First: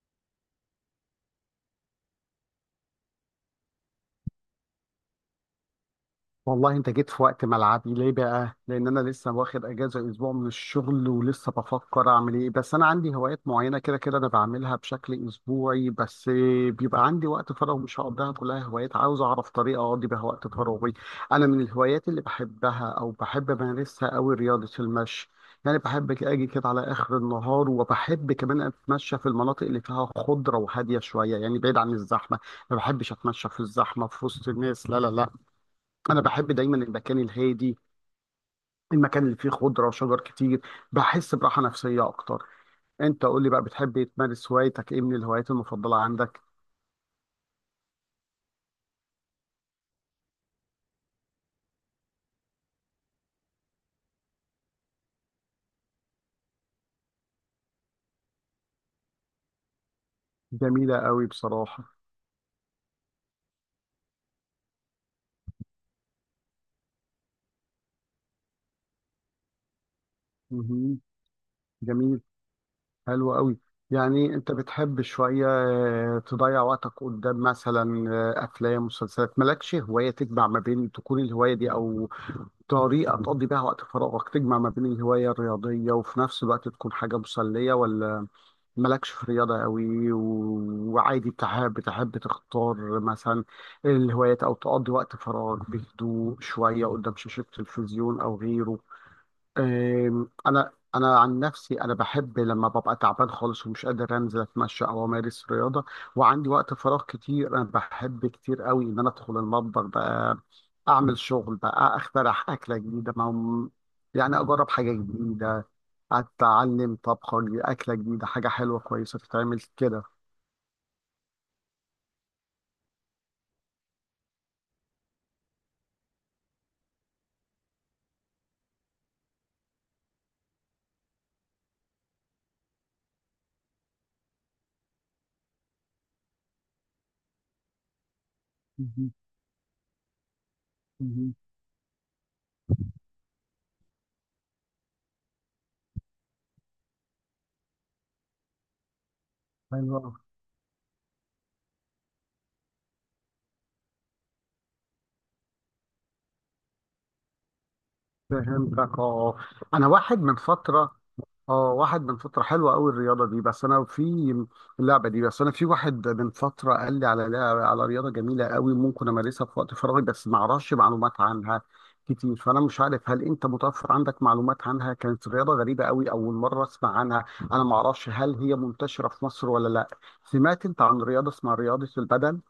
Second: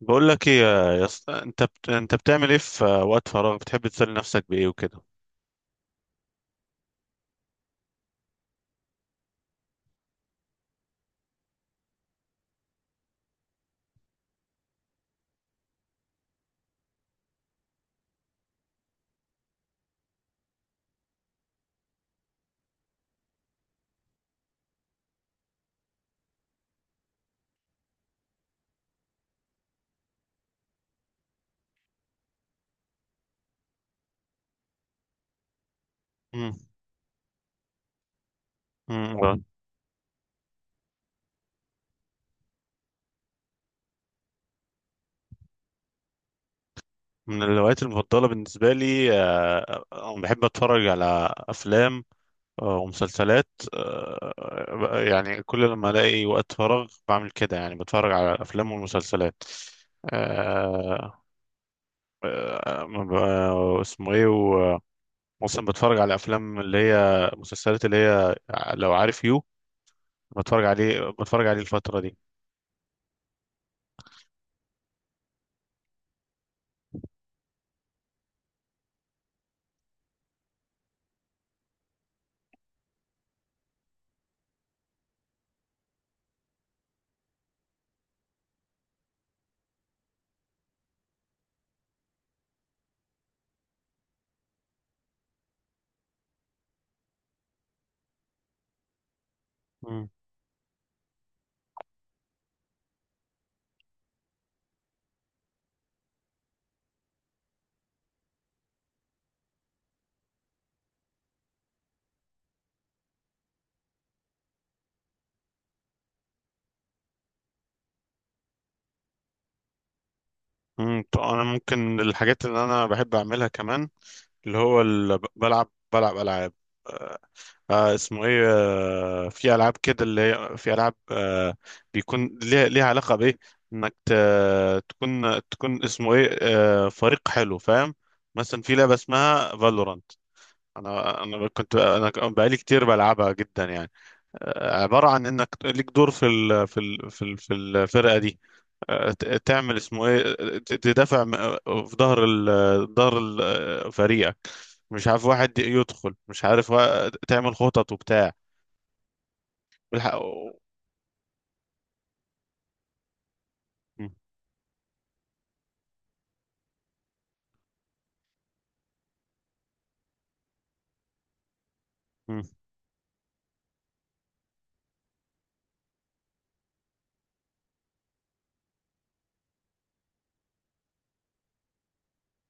بقول لك ايه يا اسطى، انت بتعمل ايه في وقت فراغ؟ بتحب تسلي نفسك بايه وكده؟ والله انت جيت في وقت ملعبي ليه بقى؟ لان انا لسه واخد اجازه اسبوع من الشغل، ولسه بفكر اعمل ايه. بس انا عندي هوايات معينه كده كده انا بعملها بشكل اسبوعي بس. بيبقى عندي وقت فراغ مش هقضيها كلها هوايات، عاوز اعرف طريقه اقضي بيها وقت فراغي. انا من الهوايات اللي بحبها او بحب امارسها قوي رياضه المشي. يعني بحب اجي كده على اخر النهار، وبحب كمان اتمشى في المناطق اللي فيها خضره وهاديه شويه، يعني بعيد عن الزحمه. ما بحبش اتمشى في الزحمه في وسط الناس، لا لا لا. انا بحب مم. دايما المكان الهادي، مم. المكان آه. اللي فيه خضره وشجر كتير. بحس براحه نفسيه اكتر. انت قول لي بقى، بتحب تمارس هوايتك ايه، من الهوايات المفضله عندك؟ من الهوايات المفضله بالنسبه لي بحب اتفرج على افلام ومسلسلات. يعني كل لما الاقي وقت فراغ بعمل كده، يعني بتفرج على الافلام والمسلسلات. جميله آه، قوي بصراحه. ما اسمه ايه مثلا بتفرج على افلام اللي هي مسلسلات اللي هي، لو عارف يو، بتفرج مهم. عليه بتفرج عليه الفتره جميل. حلو قوي. يعني انت بتحب شويه، آه، تضيع وقتك قدام مثلا آه، افلام مسلسلات؟ مالكش هوايه تجمع ما بين تكون الهوايه دي، او دي. طريقه تقضي بيها وقت فراغك تجمع ما بين الهوايه الرياضيه وفي نفس الوقت تكون حاجه مسليه؟ ولا مالكش في رياضة قوي وعادي بتحب تختار مثلا الهوايات أو تقضي وقت فراغ بهدوء شوية قدام شاشة تلفزيون أو غيره؟ مم. انا عن نفسي انا بحب لما ببقى تعبان خالص ومش قادر انزل اتمشى او امارس رياضه، وعندي وقت فراغ كتير، انا بحب كتير قوي ان انا ادخل المطبخ بقى، اعمل شغل بقى، اخترع اكله جديده، ما يعني اجرب حاجه جديده، اتعلم طبخه جديدة، اكله جديده، حاجه حلوه كويسه تتعمل كده. مم. طب انا ممكن الحاجات اللي انا بحب اعملها كمان، اللي هو اللي بلعب العاب. آه اسمه ايه، في العاب كده اللي هي، في العاب، بيكون ليها علاقه بايه، انك تكون اسمه ايه، فريق حلو فاهم. مثلا في لعبه مهم. اسمها فالورانت، انا مهم. انا كنت، انا بقالي كتير بلعبها جدا يعني. عباره عن انك ليك دور في الفرقه دي. تعمل حلو اسمه أوي. ايه، تدافع في ظهر فريقك، مش عارف واحد يدخل، مش عارف، تعمل خطط وبتاع. فهمتك اه. انا والح- واحد من فتره، اه واحد من فترة حلوة قوي الرياضة دي، بس انا م- في اللعبة دي، بس انا في واحد من فترة قال لي على لعبة، على رياضة جميلة قوي ممكن امارسها في وقت فراغي، بس ما اعرفش معلومات عنها كتير، م. فانا مش عارف هل انت متوفر عندك معلومات عنها. كانت رياضة غريبة قوي اول مرة اسمع عنها. انا ما اعرفش هل هي منتشرة في مصر ولا لا. سمعت انت عن رياضة اسمها رياضة البدل؟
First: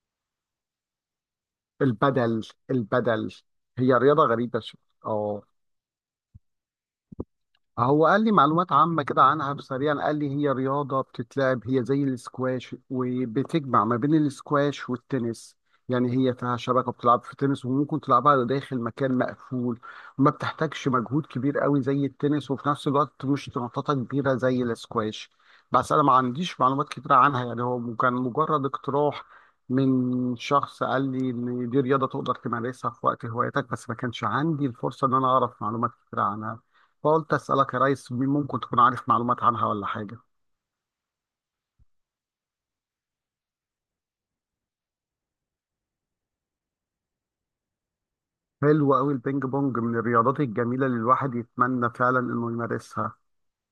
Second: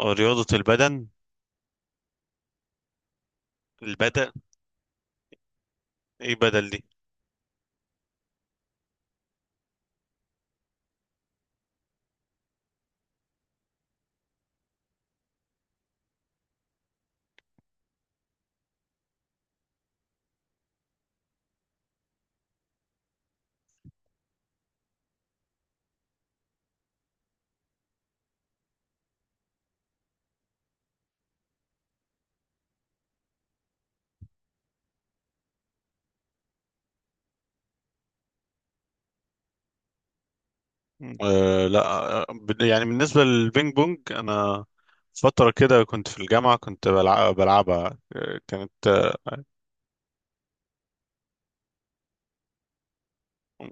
رياضة البدن. البدل. البدل. هي رياضة البدن، غريبة شوية آه. ايه بدل دي؟ هو قال لي معلومات عامة كده عنها سريعا، قال لي هي رياضة بتتلعب، هي زي الاسكواش، وبتجمع ما بين الاسكواش والتنس. يعني هي فيها شبكة بتلعب في تنس، وممكن تلعبها داخل مكان مقفول. ما بتحتاجش مجهود كبير قوي زي التنس، وفي نفس الوقت مش نطاطة كبيرة زي الاسكواش. بس أنا ما عنديش معلومات كتيرة عنها، يعني هو كان مجرد اقتراح من شخص قال لي إن دي رياضة تقدر تمارسها في وقت هوايتك، بس ما كانش عندي الفرصة إن أنا أعرف معلومات كتيرة عنها، فقلت اسالك يا ريس ممكن تكون عارف معلومات عنها ولا حاجه. أه لا. يعني بالنسبة للبينج بونج، انا فترة كده كنت في الجامعة، كنت بلعبها. كانت حلو قوي البينج بونج، من الرياضات الجميله اللي الواحد يتمنى فعلا انه يمارسها،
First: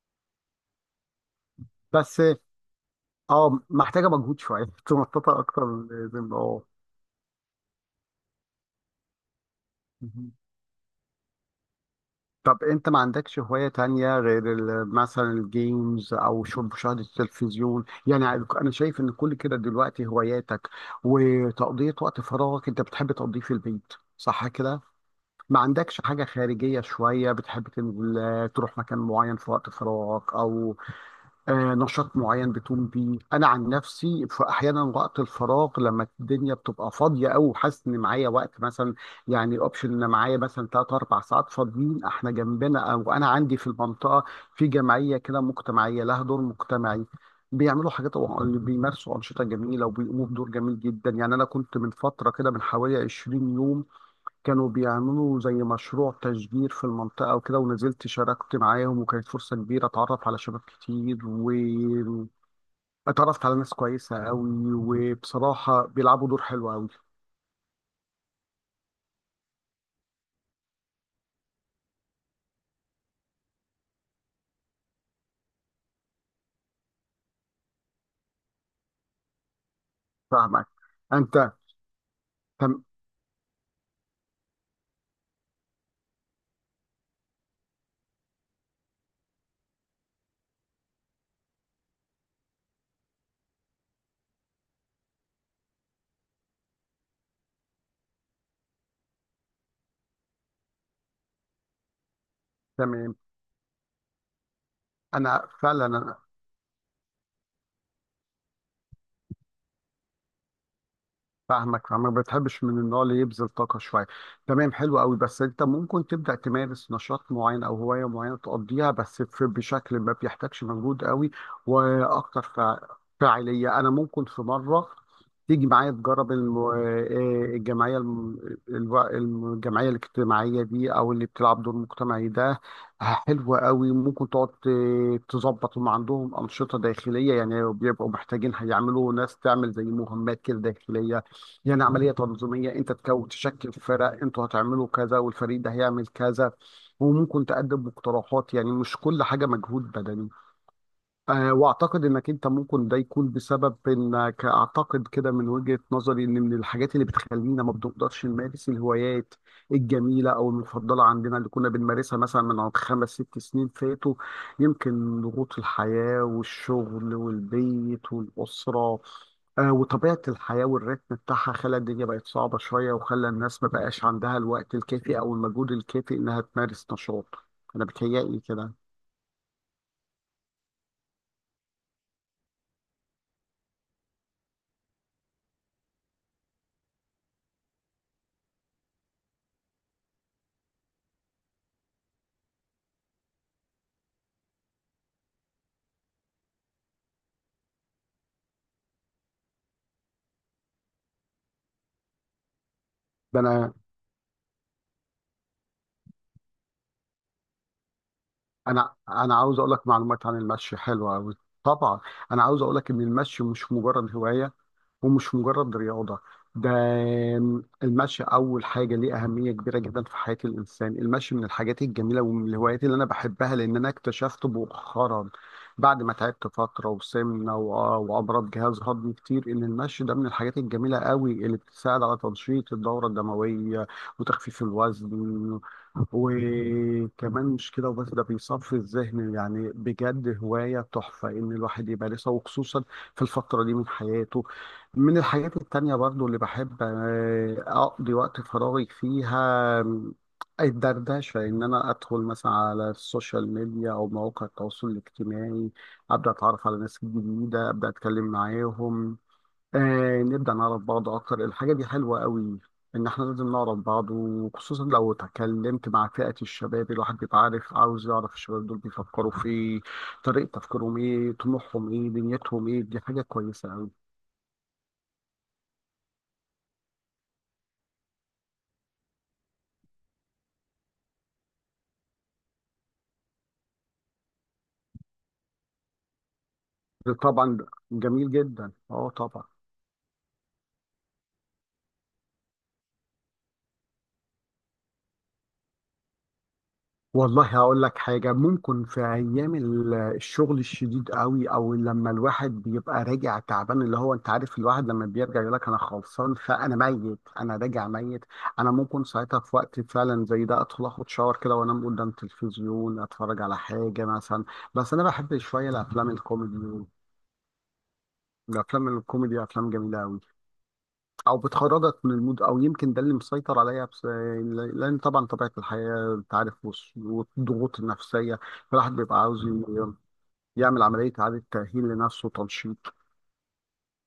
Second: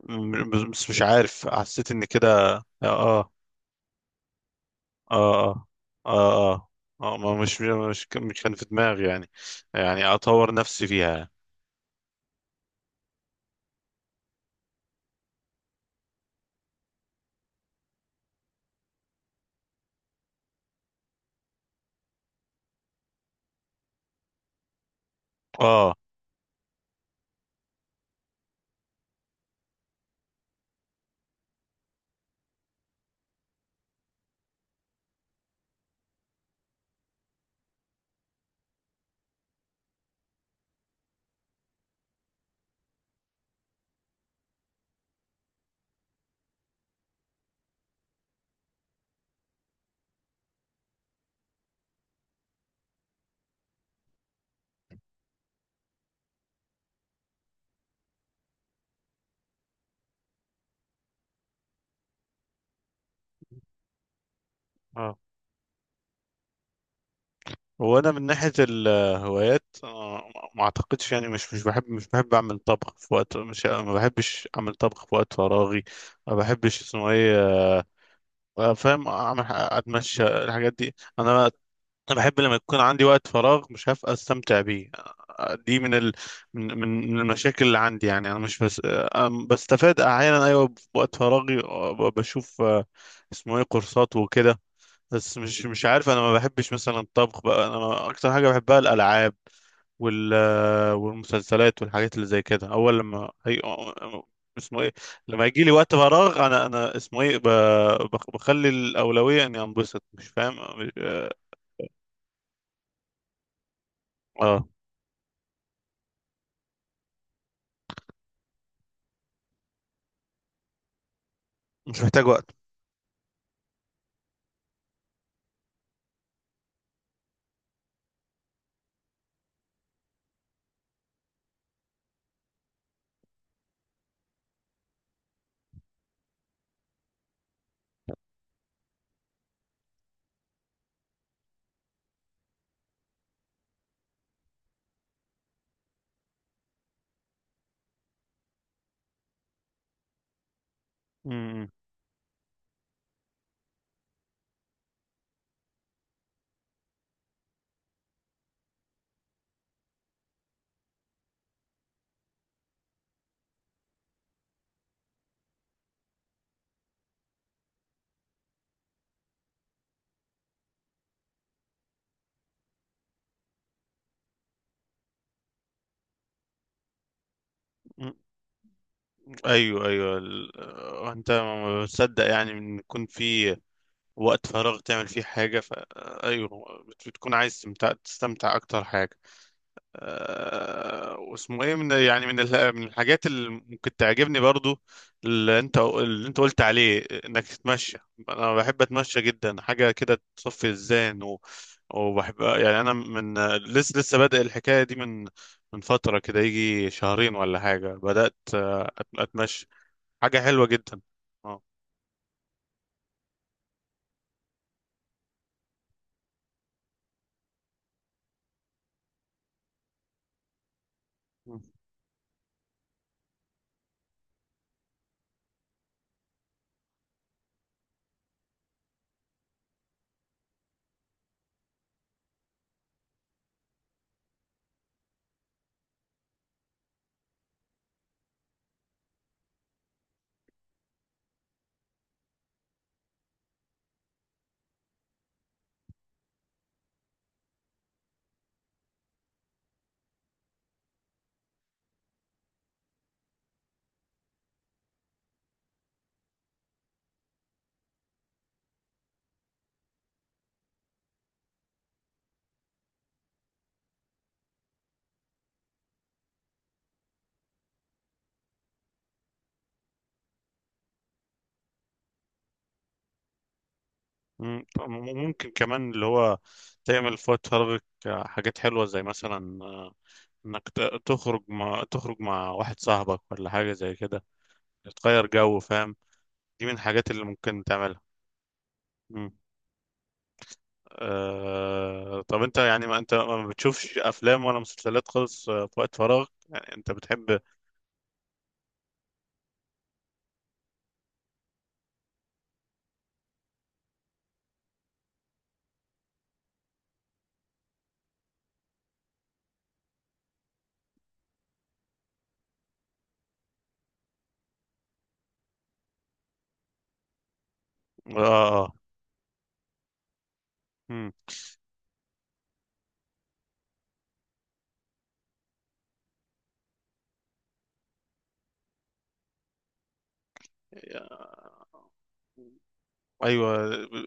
بس مش عارف، حسيت ان بس كده. اه اه محتاجه مجهود شويه تنططها اه اكتر اه من اللازم اه اه. اه. ما مش كان في دماغي يعني، يعني مهم. اطور نفسي فيها. طب انت ما عندكش هوايه تانية غير مثلا الجيمز او مشاهده التلفزيون يعني؟ انا شايف ان كل كده دلوقتي هواياتك وتقضيه وقت فراغك انت بتحب تقضيه في البيت صح كده؟ ما اه عندكش حاجة خارجية شوية بتحب تنزل تروح مكان معين في وقت فراغك أو آه، نشاط معين بتقوم بيه؟ أنا عن نفسي في أحيانا وقت الفراغ لما الدنيا بتبقى فاضية أو وحاسس إن معايا وقت، مثلا يعني الأوبشن إن معايا مثلا تلات أربع ساعات فاضيين، إحنا جنبنا أو أنا عندي في المنطقة في جمعية كده مجتمعية لها دور مجتمعي، بيعملوا حاجات، بيمارسوا أنشطة جميلة وبيقوموا بدور جميل جدا. يعني أنا كنت من فترة كده، من حوالي 20 يوم، كانوا بيعملوا زي مشروع تشجير في المنطقة وكده، ونزلت شاركت معاهم، وكانت فرصة كبيرة اتعرف على شباب كتير، و اتعرفت على ناس كويسة قوي، اه. وبصراحة بيلعبوا دور حلو قوي. هو انا من ناحيه الهوايات، ما اعتقدش يعني، مش بحب اعمل طبخ في وقت، مش، ما بحبش اعمل طبخ في وقت فراغي. ما بحبش اسمه ايه، آه، فاهم، اعمل اتمشى فاهمك. الحاجات دي. انا انت انا بحب لما يكون تم... عندي وقت فراغ مش هبقى استمتع بيه. دي من ال... من من من المشاكل اللي عندي يعني. انا مش بس بستفاد احيانا ايوه بوقت فراغي، بشوف، اسمه ايه، كورسات وكده. بس مش عارف، انا ما بحبش مثلا الطبخ بقى. انا اكتر حاجه بحبها الالعاب وال والمسلسلات والحاجات اللي زي كده. اول تمام. لما هي اسمه ايه، لما انا يجي لي وقت فعلا فراغ، انا اسمه ايه بخلي الاولويه اني انبسط، مش فاهم مش... اه. فاهمك، فما بتحبش من النوع اللي يبذل طاقة شوية. آه. تمام، حلو قوي. بس انت ممكن تبدأ تمارس نشاط معين او هواية معينة تقضيها بس بشكل ما بيحتاجش مجهود قوي مش محتاج واكتر وقت. فاعلية. انا ممكن في مرة تيجي معايا تجرب الجمعية الجمعية الاجتماعية دي او اللي بتلعب دور مجتمعي ده، حلوة قوي. ممكن تقعد تظبط، هم عندهم أنشطة داخلية، يعني بيبقوا محتاجين هيعملوا ناس تعمل زي مهمات كده داخلية، يعني عملية تنظيمية، انت تشكل فرق، انتوا هتعملوا كذا، والفريق ده هيعمل كذا، وممكن تقدم مقترحات، يعني مش كل حاجة مجهود بدني. أه، مم. واعتقد انك انت ممكن ده يكون بسبب، انك اعتقد كده من وجهة نظري، ان من الحاجات اللي بتخلينا ما بنقدرش نمارس الهوايات الجميلة او المفضلة عندنا اللي كنا بنمارسها مثلا من عند خمس ست سنين فاتوا، يمكن ضغوط الحياة والشغل والبيت والأسرة، أه وطبيعة الحياة والريتم بتاعها، خلى الدنيا بقت صعبة شوية، وخلى الناس ما بقاش عندها الوقت الكافي او المجهود الكافي انها تمارس نشاط. انا مم. بتهيألي كده. ايوه، ايوه، انت ما بتصدق يعني، ان يكون في وقت فراغ تعمل فيه حاجه، ف آه، ايوه. بتكون عايز تستمتع اكتر حاجه. واسمه ايه من، يعني من من الحاجات اللي ممكن تعجبني برضو، اللي انت قلت عليه انك تتمشى. انا بحب اتمشى جدا، حاجه كده تصفي الذهن وبحب يعني. انا من ده انا لسه بادئ الحكايه دي من فتره كده، يجي شهرين ولا حاجه، بدات انا انا عاوز اتمشى. اقول لك معلومات عن حاجه حلوه المشي جدا. حلوه قوي. اه. طبعا. انا عاوز اقول لك ان المشي مش مجرد هوايه، ومش مجرد رياضة، ده المشي أول حاجة ليه أهمية كبيرة جدا في حياة الإنسان. المشي من مم. الحاجات الجميلة ومن الهوايات اللي أنا بحبها، لأن أنا اكتشفت مؤخرا، بعد ما تعبت فترة وسمنة وأمراض جهاز هضمي كتير، إن المشي ده من الحاجات الجميلة قوي اللي بتساعد على تنشيط الدورة الدموية وتخفيف الوزن، وكمان مش كده وبس، ده بيصفي الذهن. يعني بجد هواية تحفة إن الواحد يمارسها، وخصوصا في الفترة دي من حياته. من الحاجات التانية برضو اللي بحب أقضي وقت فراغي فيها الدردشة، إن أنا أدخل مثلا على السوشيال ميديا أو مواقع التواصل الاجتماعي، أبدأ أتعرف على ناس جديدة، أبدأ أتكلم معاهم، نبدأ نعرف بعض أكتر. الحاجة دي حلوة قوي، إن إحنا لازم نعرف بعض، وخصوصا لو اتكلمت مع فئة الشباب. الواحد بيبقى عارف، عاوز يعرف الشباب دول بيفكروا في إيه، طريقة تفكيرهم إيه، طموحهم إيه، دنيتهم إيه. دي حاجة كويسة. مم. ممكن كمان اللي هو تعمل في وقت فراغك حاجات حلوة زي مثلا انك تخرج مع واحد صاحبك ولا حاجة زي كده، تغير جو فاهم. دي من الحاجات اللي طبعا، ممكن تعملها. جميل جدا، اه مم. طبعا. طب انت يعني، ما انت ما بتشوفش افلام ولا مسلسلات خالص، في وقت فراغ، يعني انت بتحب. اه. والله هقول لك حاجة، ممكن في أيام الشغل الشديد قوي، أو لما الواحد بيبقى راجع تعبان، اللي هو أنت عارف الواحد لما بيرجع يقول لك أنا خلصان، فأنا ميت، أنا راجع ميت، أنا ممكن ساعتها في وقت فعلا زي ده أدخل أخد شاور كده، وأنام قدام تلفزيون أتفرج على حاجة مثلا. بس أنا بحب شوية الأفلام الكوميدي. آه. الأفلام الكوميدي أفلام جميلة قوي، آه. او بتخرجك من المود، او يمكن ده اللي مسيطر عليا بس. لان طبعا طبيعه الحياه انت عارف، والضغوط النفسيه، الواحد بيبقى عاوز يعمل عمليه اعاده تاهيل لنفسه مم. وتنشيط. ايوه.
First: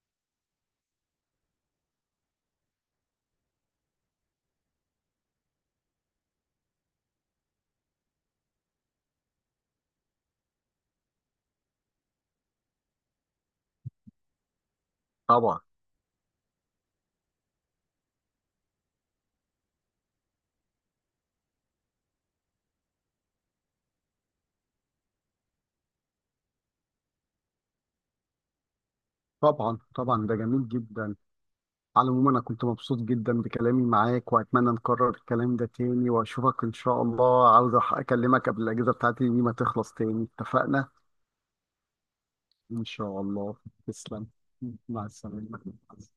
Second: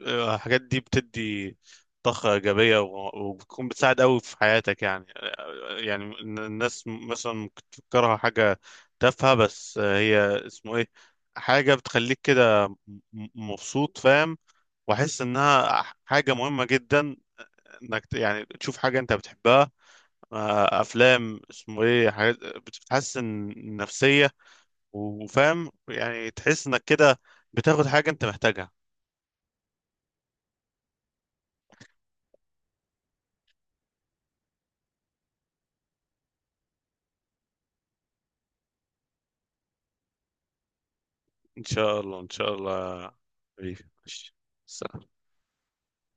الحاجات دي بتدي طاقه ايجابيه، وبتكون بتساعد قوي في حياتك يعني. يعني إن الناس مثلا ممكن تفكرها حاجه تافهه، بس هي اسمه ايه، حاجه بتخليك كده مبسوط فاهم، واحس طبعا انها حاجه مهمه جدا. انك يعني تشوف حاجه انت بتحبها، افلام اسمه ايه، حاجات بتحسن النفسيه وفاهم، يعني تحس انك كده بتاخد حاجه انت محتاجها. طبعا طبعا، ده جميل جدا. على العموم انا كنت مبسوط جدا بكلامي معاك، واتمنى نكرر الكلام ده تاني، واشوفك ان شاء الله، عاوز اكلمك قبل الاجازه بتاعتي دي ما تخلص تاني، اتفقنا؟ ان شاء الله، ان شاء ان الله. شاء الله. حبيبي، تسلم. ماشي. مع سلام. السلامه.